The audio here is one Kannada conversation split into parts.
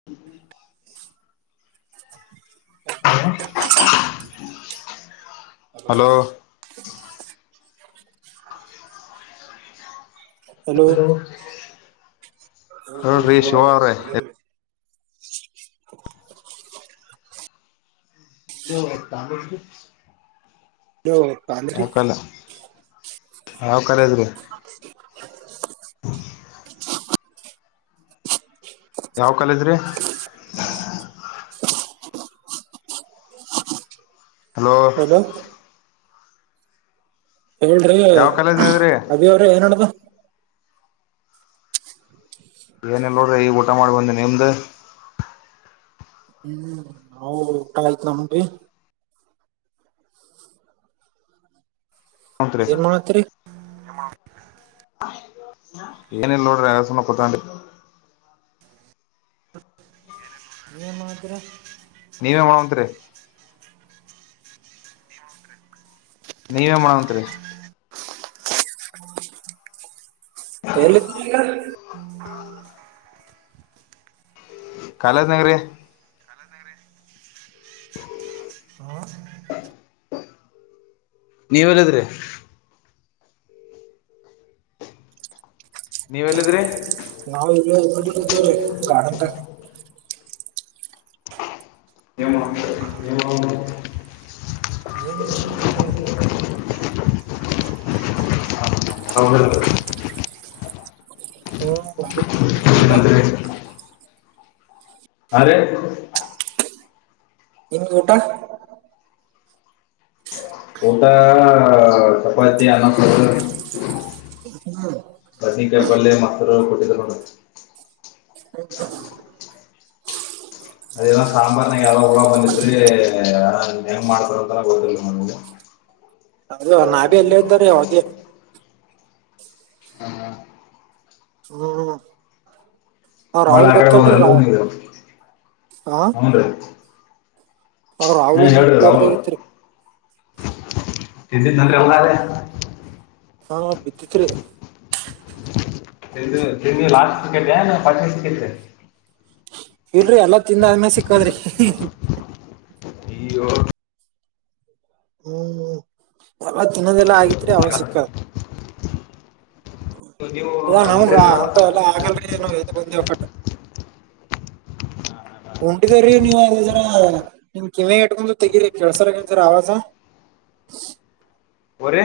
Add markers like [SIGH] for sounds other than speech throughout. [INAUDIBLE] ಹಲೋ ಹಲೋ [INAUDIBLE] ಹೇಳ್ರಿ ಶಿವ ಅವ್ರೆ [INAUDIBLE] ಹಲೋ ಪಾಂದ್ರಿ ಯಾವ ಕಲ್ಲ ಯಾವ್ ಕಾಲದ್ರೀ ‌. ಯಾವ ಕಾಲೇಜ್ರಿ. [INAUDIBLE] ಹಲೋ ಹೇಳ್ರಿ ಯಾವ ಕಾಲೇಜ್ನದ್ರಿ ಅದಿ ಅವ್ರಿ ಏನ್ಡ್ದ. ಏನ ಇಲ್ ನೋಡ್ರಿ ಈಗ ಊಟ ಮಾಡಿ ಬಂದಿ ನಿಮ್ದ್. ಹ್ಮ್ ನಾವು ಊಟ ಆಯ್ತು ನಮರಿ. ತ್ರಿ ಏನ್ ಮಾಡ ಹತ್ತಿರಿ. ಏನ ಇಲ್ಲ ನೋಡ್ರಿ ಅಂಗೆ ಸುಮ್ನೆ ಕೊತ್ತಂಡ್ರಿ. ನೀ ಮಾತ್ರ ನೀವೇ ಮಾಡೋ ಅಂತ್ರಿ ನೀವೇ ಮಾಡಂತ್ರಿ. ಎಲ್ಲಿ [UNINTELLIGIBLE] [INAUDIBLE] ಕಾಲದನಾಗ್ರಿ [INAUDIBLE] ಹ [INAUDIBLE] ನೀವಲ್ಲಿದ್ರಿ. ನೀವೆಲ್ಲಿದ್ರಿ. ನಾವು ಇದ್ದೇವ್ರೀ ಗಾರ್ಡ್ನಾಗ. ನಿಮ್ಮ ಹ [INAUDIBLE] ಏನೇನು ಸಮ್ ಕುಂತಾರೆ. ಅವರು ಹ್ಮ್ [UNINTELLIGIBLE] [INAUDIBLE] ಅರೆ ನಿಮ್ದ್ ಊಟ ಊಟಾ ಚಪಾತಿ ಸೊಪ್ ಸಾರು ಅನ್ನ. ಬದ್ನಿಕಾಯ್ ಪಲ್ಯೆ ಮೊಸ್ರು ಕೊಟ್ಟಿದರ್ ನೋಡ. [INAUDIBLE] ಅದಲ್ಲ ಸಾಂಬಾರ್ನಾಗ ಯಾವ್ದೋ ಹುಳ ಬಂದಿದ್ರರಿ ಹೆಂಗ ಮಾಡ್ತಾರ ಅಂತ ಗೊತ್ತಿಲ್ಲ ನಮ್ಗ. ಹೌದು ನಾ ಭಿ ಎಲ್ಲ ಇದ್ದರೆ ಹ. ಹಾ ಹಾ ಹ್ಮ ಹ್ಮ ಒಳ ಆಕಬೋದಂತ ನೀ ಹಾ ಹನ್ರೀ. ಅವ್ ರಾಹುಲ್ ಏ ಒಂದ್ ಹೇಳ ರಾಮ ಪ್ಲೇಟ್ದಾಗ ಇತ್ರಿ ಇದ್ದಿದ್ದನ್ ಅವನಾರ. ಹಾ ಬಿದ್ದಿತ್ರಿ ತಿ ತಿು ಲಾಸ್ಟ್ ಕಿಕೆಟ್ ಯ ಪಂಚಾಸ್ ವಿಕೆಟ್ಟ. ಇಲ್ರಿ ಎಲ್ಲಾ ತಿಂದಾದ್ಮೇ ಸಿಕ್ಕದ್ರಿ ಹಿ ಹಿ ಹ. ನೀ ಯೊ. ಹ್ಮ್ ಎಲ್ಲ ತಿನ್ನದೆಲ್ಲ ಆಗೇತ್ರಿ ಅವ ಸಿಕ್ಕ. ನೀವು ಇದ ನಮಗ ಉಂಡ್ರಿಲ್ಲ ಅಂತ ಎಲ್ಲಾ ಆಗಲ್ರಿ ಎದ್ ಬಂದೆವ್ ಕಟ್ಟ. ಹಾ ಉಂಟಿದ್ರೀ ನೀವ ನಿಮ್ ಕಿವಿ ಇಟ್ಕೊಂಡು ತೆಗಿರಿ ಕೆಲ್ಸರ ಆವಾಜ. [UNINTELLIGIBLE] ಒರೆ.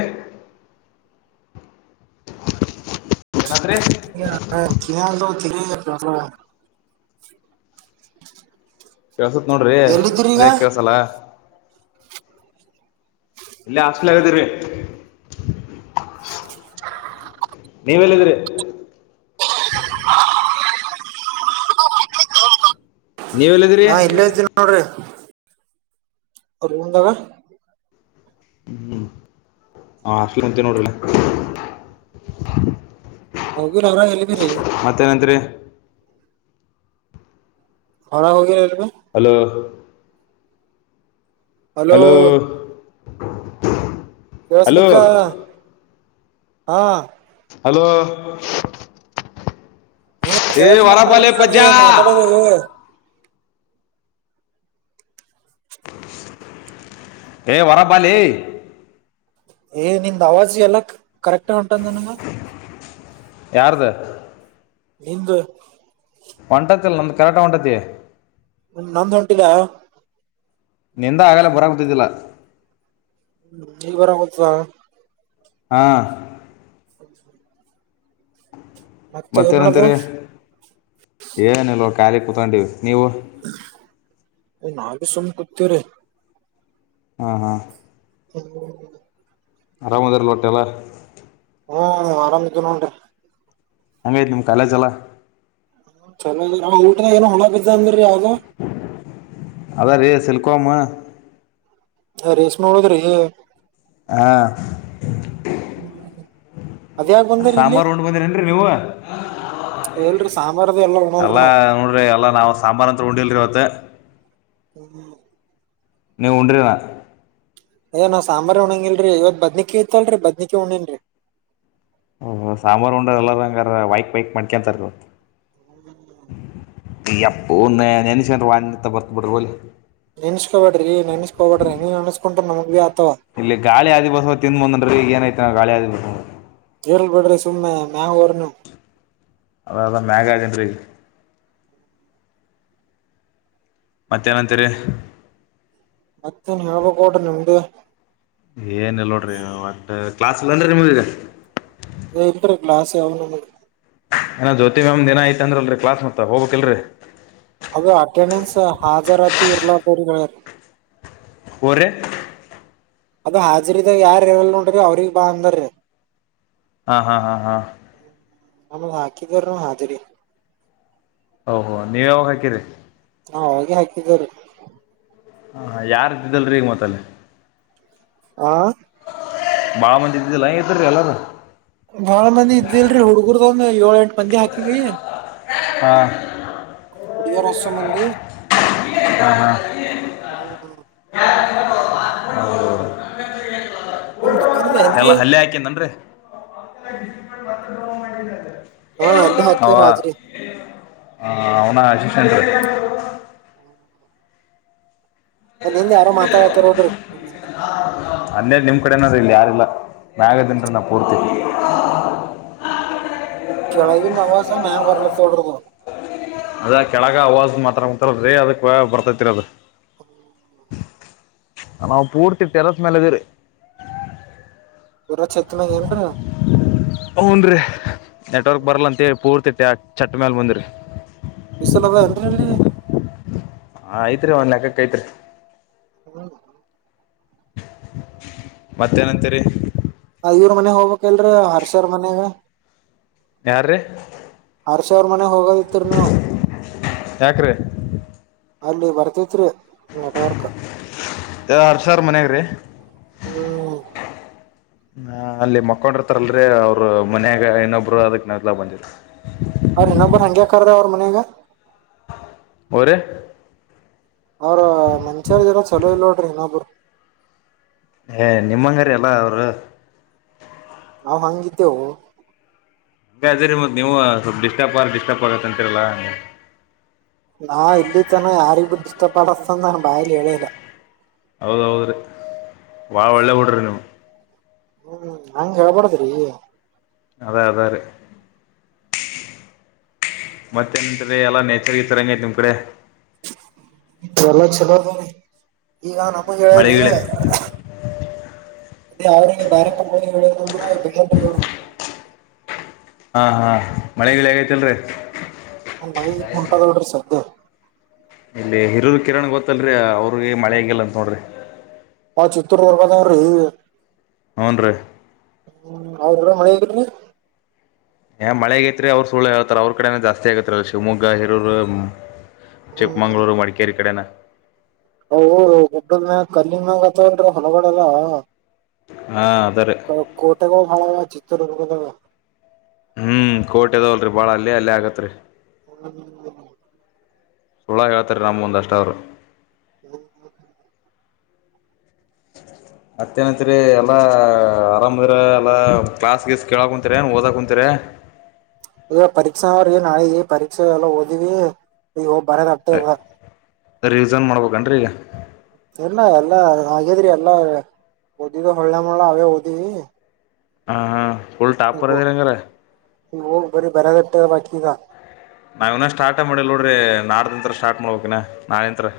ಏನಂದ್ರಿ. ಏ ಅ [UNINTELLIGIBLE] ಕೆಳುಸ್ತ್ ನೋಡ್ರಿ ಎಲ್ಲಿದ್ದೀರಿ ಈಗ ಅದ್ಯಾಕ್ ಕೆಸಲ್ಲ. ಇಲ್ಲೆ ಹಾಸ್ಲಗದ್ರೀ. [UNINTELLIGIBLE] ನೀವೆಲ್ಲಿದ್ರಿ. ನೀವೆಲ್ಲಿದ್ದೀರಿ ನಾ ಇಲ್ಲೇ ಇದ್ದೇನಿ ನೋಡ್ರಿ ಅವ್ರ್ ರೂಮ್ದಾಗ. ಹ್ಮ್ ಆಫಲ್ ಕುಂತೇನಿ. ಹೋಗಿರ್ ಅವ್ರ ಎಲ್ದಿರಿ. ಮತ್ತೇನಂತ್ರಿ. ಹೊರ ಹೋಗಿ ಎವೆ. ಅಲೋ ಹಲೋ ಕೆಳ್ಸಬೇಕ ಹಲೋ ಹಾ ಹಲೋ ಹೊ ಏ ಕೇಳ್ಸ್ಲತ್ತ ವರಬಾಲೆ ಅವಾಗಿಂದ ಪಜ್ಜಾ ಮಾತಾಡೋದು. ಏ ವರಬಲೆ. ಏ ನಿನ್ದ್ ಅವಾಜ್ ಎಲ್ಲ ಕರೆಕ್ಟ್ ಹೊಂಟದನಲ್ಲ. ಯಾರ್ದ ನಿಂದು ಹೊಂಟಾತಲ್ಲ ನಂದು ಕರೆಕ್ಟ್ ಒಂಟೈತಿ. ನಂದ್ ಹೊಂಟಿಲ್ಲ. ನಿಂದ ಆಗಲೆ ಬರ ಗತಿದ್ದಿಲ್ಲ. ನೀ ಬರ ವಲ್ಸ. ಹಾಂ [UNINTELLIGIBLE] ಮತ್ತ ಏನ್ ನಡದ ಮತ್ತೇನಂತರಿ ಏನಲ್ವ ಖಾಲಿ ಕೂತ್ಕೊಂಡಿವ್ ನೀವು. ಏ ನಾವಿ ಸುಮ್ ಕುೂತೀವ್ರೀ. ಹಾ ಹಾ [UNINTELLIGIBLE] ಅರಾಮ್ ಅದಿರ್ ವಾಟೆಲ್ಲಾ. ಹ್ಮ್ ಆರಾಮಿದ್ದೇವ್ ನೋಡ್ರ. ಹಂಗೈತ್ ನಿಮ್ ಕಾಲೇಜ್ ಎಲ್ಲ. ಚಲೋ ಊಟದಾಗ್ ಏನೋ ಹುಳ ಬಿದ್ದ ಅಂದ್ರೀ ಯಾವ್ದದೊ. ಅದ ರೀ ಸಿಲ್ಕೋವರ್ಮಾ. ಹ ರೇಷ್ಮೆ ಹೊಯ್ದರಿ. ಹಾಂ [UNINTELLIGIBLE] ಅದ್ಯಾಗ ಬಂದ್ರಿ ಇಲ್ಲಿ ಸಾಂಬಾರ್ ಉಂಡ್ ಬಂದಿರನ್ರಿ ನೀವ. ಎಲ್ರಿ ಸಾಂಬಾರ್ದು ಎಲ್ಲ. ಉಣಲ್ರಿ ಎಲ್ಲ ನಾವ್ ನೋಡ್ರಿ ಎಲ್ಲ ನಾವು ಸಾಂಬಾರ್ ಅಂತ ಉಂಡಿಲ್ರಿ ಇವತ್ತ. ಹ್ಮ್್ಮ [UNINTELLIGIBLE] ನೀವು ಉಂಡ್ರೇನೇ ಹೇ ಸಾಂಬಾರಿ ಉಣಂಗಲ್ರರಿ ಇವತ ಬದನೆಕಾಯಿ ಇತ್ತಲರಿ ಬದನೆಕಾಯಿ ಉಂಡಿನ್ರೀ ಓ ಸಾಂಬಾರ್ ಉಂಡರ ಎಲ್ಲಾರ ಹಂಗಾರ ವೈಕ್ ವೈಕ್ ಮಾಡ್ಕೊಂತಾರ [INAUDIBLE] ಎಅಪ್ಪ ಒ ನೆನಸಿಕೊಂಡರೆ ವಾಮಿಟ್ ಬರುತ್ತೆ ಬಿಡರೀ ಹೋಗ್ಲಿ ನೆನ್ಸ್ಕೊಬೇಡ್ರಿ ನೆನ್ಸ್ಕಬಡ್ರಿ ನೀನ್ ಅನ್ಸ್ಕ ನಮಗ್ ಭ ಬಿ ಆತವಾ ಇಲ್ಲಿ ಗಾಳಿ ಆದಿಬಸವ ತಿಂದ್ಂದ್ರರಿ ಈ ಏನ ಐತ ಗಾಳಿ ಆದಿ ಇರಲ ಬಿಡ್ರಿ ಸುಮ್ಮನೆ ಮ್ಯಾಗ್ ಹೋರಿ ನೀವು ಅದ ಅದ ಮ್ಯಾಗ ಅದನ್ರಿ ಈಗ ಮತ್ತೇನಂತರಿ ಮತ್ತೇನ್ ಹೇಳಬೇಕು ನೋಡ್ರಿ ನಿಮ್ಮದೇ ಏನ್ ಇಲ್ಲ ನೋಡ್ರಿ ವಟ್ ಕ್ಲಾಸ್ ಇಲ್ಲನ್ರಿ ನಿಮ್ದ ಈಗ ಎ ಇಲರಿ ಕ್ಲಾಸ್ ಯಾವ ನಮ್ಗ ಏನ ಜ್ಯೋತಿ ಮ್ಯಾಮ್ ದಿನ ಯಐತ ಅಲರಿ ಕ್ಲಾಸ್ ಮತ್ತ ಹೋಗಬೇಕಲ್ರಿ ಅದ ಅಟೆಂಡೆನ್ಸ್ ಹಾಜರತಿ ಇರ್ಲರ ದವರಿಗೇ ಹೋರಿ ಅದು ಹಾಜರಿದಾಗ ಯಾರ ಇರಲ್ಲ ನೋಡ್ರಿ ಅವ್ರಿಗ್ ಬಾ ಅಂದಾರೀ ಹಾ ಹಾ ಹಾ ಹಾ ನಮಗ ಹಾಕಿದರ ಹಾಜರಿ ಓಹೋ ನೀವು ಯಾವಾಗ ಹಾಕಿರಿ ಹಾ ಆವಾಗಿ ಹಾಕಿದೇವರೀ ಹಾ ಹಾ ಯಾರ ಇದ್ದಿದಲ್ರಿ ಈಗ ಮತ್ತಲೆ ಹಾ ಬಾಳು ಮಂದಿ ಇದ್ದಿದಿಲ್ಲ ಇದರಿ ಎಲ್ಲರು ಬಾಳ ಮಂದಿ ಇದ್ದಿಲ್ರರಿ ಹುಡ್ಗರ್ದಂದ ಏಳ ಎಂಟ ಮಂದಿ ಹಾಕಿವಿ ಹಾಂ ಹುಡಿಗೇರ ರಷ್ಟ್ರ ಮಂದಿ ಹಾ ಹ ಹ್ಮ್ ನಿಮ್ ದುಕಾನದ [UNINTELLIGIBLE] ಏನ್ರಿ ಎಲ್ಲ ಹಲ್ಲೆ ಹಾಕನ್ನ್ರಿ ಹಾ ಹಲ್ಲೆ ಹಾಕಿವ್ ಹಾಜರಿ ಹಾ ಅವನ್ ಹಾಕ್ಸಿನ್ ರೀ ಅಲ್ಲಿ ಹಿಂದ್ ಯಾರು ಮಾತಾಡ್ತ ರೋಡ್ರಿ ಅಲ್ಲೇ ನಿಮ್ ಕಡೆನ ಇಲ್ಲಿ ಯಾರಿಲ್ಲ ಮ್ಯಾಗದನ್ರಿ ನಾ ಪೂರ್ತಿ ಕೆಳಗಿನ ಹವಾಜ್ ಮ್ಯಾಲ್ ಬರ್ಲಾತ ಹೇಳರಿ ಅದ ಕೆಳಗ ಅವಾಜ ಮಾತ್ರಕುಂತರ ರೀ ಅದಕ್ ಬರ್ತೈತಿರ ಅದು ನಾವು ಪೂರ್ತಿ ಟೆರಸ್ ಮೇಲೆ ಅದೀವಿರಿ ಪೂರ ಛತ್ನ ಏನ್ರ ಹ್ನ್ ರೀ ನೆಟ್ವರ್ಕ್ ಬರಲ್ಲ ಅಂತೇಳಿ ಪೂರ್ತಿ ಚಟ್ ಮೇಾಲ ಬಂದ್ರರಿ ಬಿಸಲ ಅದ ಅನ್ರಿ ಅಲ್ಲಿ ಹಾ ಐತ್ರಿ ಒಂದ ಲೆಕ್ಕಕ್ ಐತ್ರಿ ಹ ಮತ್ತೆ ಏನಂತೀರೀ ಆ ಇವ್ರ್ ಮನೆಗ ಹೋಗ್ಬೇಕಕ್ಲ್ರೀ ಹರ್ಷರ್ ಮನೆಗ ಯಾರ್ರೀ ಹರ್ಷ ಅವರ್ ಮನೆ ಹೋಗೋದಿತ್ತರ್ ನೀವು ಯಾಕ್ರಿ ಅಲ್ಲಿ ಬರ್ತತ್ರಿ ನೆಟ್ವರ್ಕ್. ಸರ್ ಹರ್ಷ ರ ಮನ್ಯಾಗ ರೀ ಹ್ಮ್ ಹಾ ಅಲ್ಲಿ ಮಕ್ಕೊಂಡ್ರ ತರಲ್ರಿ ಅವರು ಮನ್ಯಾಗ ಇನ್ನೊಬ್ರು ಅದಕ್ ನಾವ ಇತಲಾಗ್ ಬಂದಿವ ರೀ ಅವ್ರ ಇನ್ನೊಬ್ರ್ ಹಂಗ್ಯಾಕ್ ಕರ್ದ ಅವರ ಮನ್ಯಾಗ್ ಅವರ ಅವ್ರ ಮಂಚವ್ರ ಜನ ಚಲೋ ಇಲ್ ನೋಡ್ರಿ ಇನ್ನೊಬ್ರು ಏ ನಿಮ್ಮಂಗಾರ ಅಲ್ಲ ಅವರು ನಾವು ಹಂಗಿದ್ದೆವು ದ್ರೆ ಮತ್ ನೀವು ಸ್ವಲ್ಪ ಡಿಸ್ಟರ್ಬ್ ಆ ಿಸ್ಟರ್ಬ್ ಆಗತ್ತಂತಿರಲ್ಲಾ ನಾ ಇಲ್ಲಿ ತನ ಯಾರಿಗ್ುದ ಇಷ್ಟ ಪಡಿಸತಂದ ನನ್ ಬಾಯಲಿ ಹೇಳಿಲ್ಲ ಹೌದ ಹೌದ್ರೀ ಭಾಳ ಒಳ್ಳೆ ಬಿಡ್ರಿ ನೀವು ಹ್ಮ್ ಹಂಗ ಹೇಳ್ಬಾರಡ್ದ್ರಿ ಅದೇ ಅದೇ ಅ ರೇ ಮತ್ತೆೀ ಎಲ್ಲ ನೇಚರ್ ಈ ತರಂಗೈತಿ ನಿಮ್ ಕಡೆ ಎಲ್ಲ ಚಲೋ ಈಗ ನಮಗೆ ಹೇಳ್ರಿ ಮಳೆಗಿಳೆ ಅವ್ರಿಗೆ ಬಾರಿ ಕ ಹೇಳದಂದ್ರೆ ಬರು ಹಾ ಹಾ ಮಳೆ ಹೇಗೈತಿಲ್ರರಿ ನ ಬಿ ಉಂಟದಲ್ಡ್ರರಿ ಸದ್ಯೆ ಇಲ್ಲಿ ಹಿರೂರು ಕಿರಣ್ ಗೊತ್ತಲ್ರಿ ಅವ್ರಿಗೆ ಮಳೆ ಹೆಂಗಿಲ್ಲ ಅಂತ ನೋಡ್ರಿ ಆ ಚಿತ್ರರ್ದುರ್ಗದವ್ರಿ ಹ್ಞನ್ ರೀ ಹ್ಮ್ ಅವ್ರ ಹೊಣೆಗರಿ ಮಳೆಗೈಐತ್ರಿ ಅವ್ರರು ಸುಳ್ಳು ಹೇಳ್ತ ಅವ್ರ ಕಡೆೇ ಜಾಸ್ತಿ ಆಗತ್ರಲ್ಲ ಶಿವಮಗ್ಗ ಹರೂರು ಚಿಕ್ಮಂಗ್ಳೂರು ಮಡಿಕೇರಿ ಕಡೆನ ಹ ದೊಡ್ಡದ ಮ್ಯಾಗ ಕಲ್ಲಿ ಮ್ಯಾಗ ಅತ್ತವನ್ ಹೊಲಗಡೆಲ್ಲ ಹಾ ಅದರೆ ಹ ಕೋಟೆ ಕ ಭಳ ಹ ಚಿತ್ರದುರ್ಗದ ಹ್ಮ್ ಕೋಟೆ ಆದವಲ್ರಿ ಬಾಳ ಅಲ್ಲೆ ಅಲ್ಲೆ ಆಗತ್ರಿ ಹ್ಮ್ ಸುಳ್ಳ ಹೇಳ್ತಾರೆ ನಂಮುಂದ್ ಅಷ್ಟ ಅವರು ಹ್ಮ ಮತ್ತೇನಂತ್ರಿ ಎಲ್ಲಾ ಆರಾಮದ್ರಾ ಎಲ್ಲಾ ಕ್ಲಾಸ್ ಗೀಸ್ ಕೇಳಕ್ ಕುಂತಿರ ಓದ ಕುಂತಿರ ಈಗ ಪರೀಕ್ಷಾ ಅವ್ರಿಗೆ ನಾಳೆ ಪರೀಕ್ಷೆ ಎಲ್ಲ ಓದಿವಿ ಈಗ ಹೋಗ ಬರದ ಆಟ್ಟೆ [INAUDIBLE] ರೀಸನ್ ಮಾಡ್ಬೇಕಂಡ್ರಿ ಇಲ್ಲ ಎಲ್ಲಾ ಆಗೇದ್ರಿ ಎಲ್ಲಾ ಓದಿದ ಹೊಳ್ಳೆ ಮಳ ಅವೇ ಓದಿವಿ ಹ ಹಾ ಫುಲ್ ಟಾಪರ್ ಅದಿರ್ ಅಂಗಾರೆ ಬರ ಬರ ದಟ್ಟ ಬಟಕಗ ನಾವ ಇನ ಸ್ಟಾರ್ಟ ಮಾಡಿಲ್ಲ ನೋಡ್ರಿ ನಾಡ್ದಂತ್ರ ಸ್ಟಾರ್ಟ್ ಮಾಡ್ಬೇಕಕ್ಿನ ನಾಳೆಂತ್ರ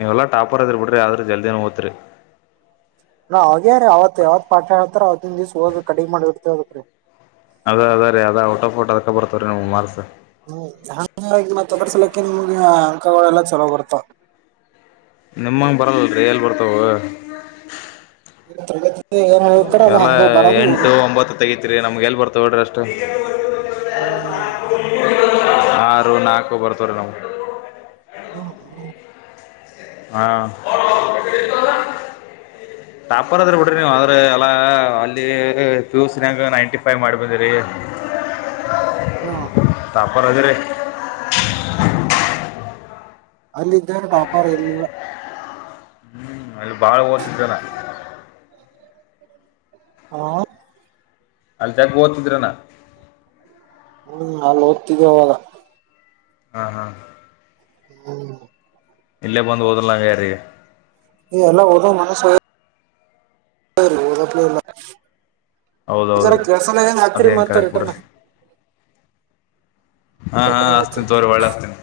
ನೀವೆಲ್ಲಟಾಪರ್ ಎದಿರ್ ಬಿಡ್ರಿ ಆದ್ರ ಜಲ್ದಿನ ಓದ್ತಿರಿ ನಾ [INAUDIBLE] ರೀ ಅವತ್ ಯಾವತ್ ಪಾಠ ಹೇಳ್ತಾರ ಅವತಿಂನ್ ದಿವ್ಸ ಒದ್ ಕಡಿಗ್ ಮಾಡಿಡ್ತೇದ ರೀ ಅದ ಅದ ರೀ ಅದ ಔಟ್ ಆಫ್ಔಟ್ ಅದಕ ಬರ್ತ ರೀ ನಿಮಗ ಮಾರ್ಕ್ಸ್ ಹ್ಮ್ ಹಾಂಗಾಗಿ ಮತ್ ಅದೃಸಲಾಕಿ ನಿಮ್ಗೆ ಅಂಕಗಳ ಎಲ್ಲಾ ಚಲೋ ಬರ್ತಾವ ನಿಮಂಗ ಬರಲಲ್ರಿ ಎಲ್ಲಿ ಬರ್ತಾವ ತರಗತಿ ಏನ್ ಹೇಳ್ತಾರೆ ಅದು ಹಂಗೆ ಬರೋದು ಓದೊದು ತಗಿತಿರಿ ನಮ್ಗೆಲ್ಲಿ ಬರ್ತಾವ್ ಹೊಡ್ರಿ ಅಷ್ಟು ಹ್ಮ್ ಆರು ನಾಲ್ಕು ಬರ್ತವ್ರೀ ನಾವು ಹ್ಮ್ ಹ್ಮ ಹಾ ಟಾಪರ್ ಅದಿರ್ ಬಿಡ್ರಿ ನೀವ್ ಎಲ್ಲ ಅಲ್ಲಿ ಪಿಯುಸಿನಾಗ್ ನೈಂಟಿ ಫೈವ್ ಮಾಡಿ ಬಂದಿರಿ [INAUDIBLE] ವ್ಹಾ ಟಾಪರ್ ಅದಿರಿ ಅಲ್ಲಿ ಇದ್ದಾರೆ ಟಾಪರ್ ಏನ್ ಇಲ್ಲ ಹ್ಮ್ ಅಲ್ಲಿ ಬಾಳ ಓದ್ತಿದ್ದೆನಾ ಹಾ ಅಲ್ಲಿ ಜಗ್ ಓದ್ತಿದ್ರೆನ ಹ್ಮ್ ಅಲ್ ಓದ್ತಿದ ಅವಾಗ ಹ ಹ ಹ್ಮ್ [INAUDIBLE] ಇಲ್ಲೇ ಬಂದು ಓದರ್ಲಾಂಗ ರಿ ಎಲ್ಲ ಓದೊ ಮನಸ್ಸು [INAUDIBLE] ಈತರ ಹೌದೌದ್ರಿ ಕೆಲ್ಸನಾಗ ನಾ ಹತ್ತಿರ ಮತ್ತ ರಿಟರ್ನ್ ಹಾ ಹಾ ಕಟ್ ಮಾಡ್ ಅಸ್ತೇನ ಹಚ್ಚಿರಿ ತೋರಿ ಒಳ್ಳೆ ಅಸ್ತಿನ್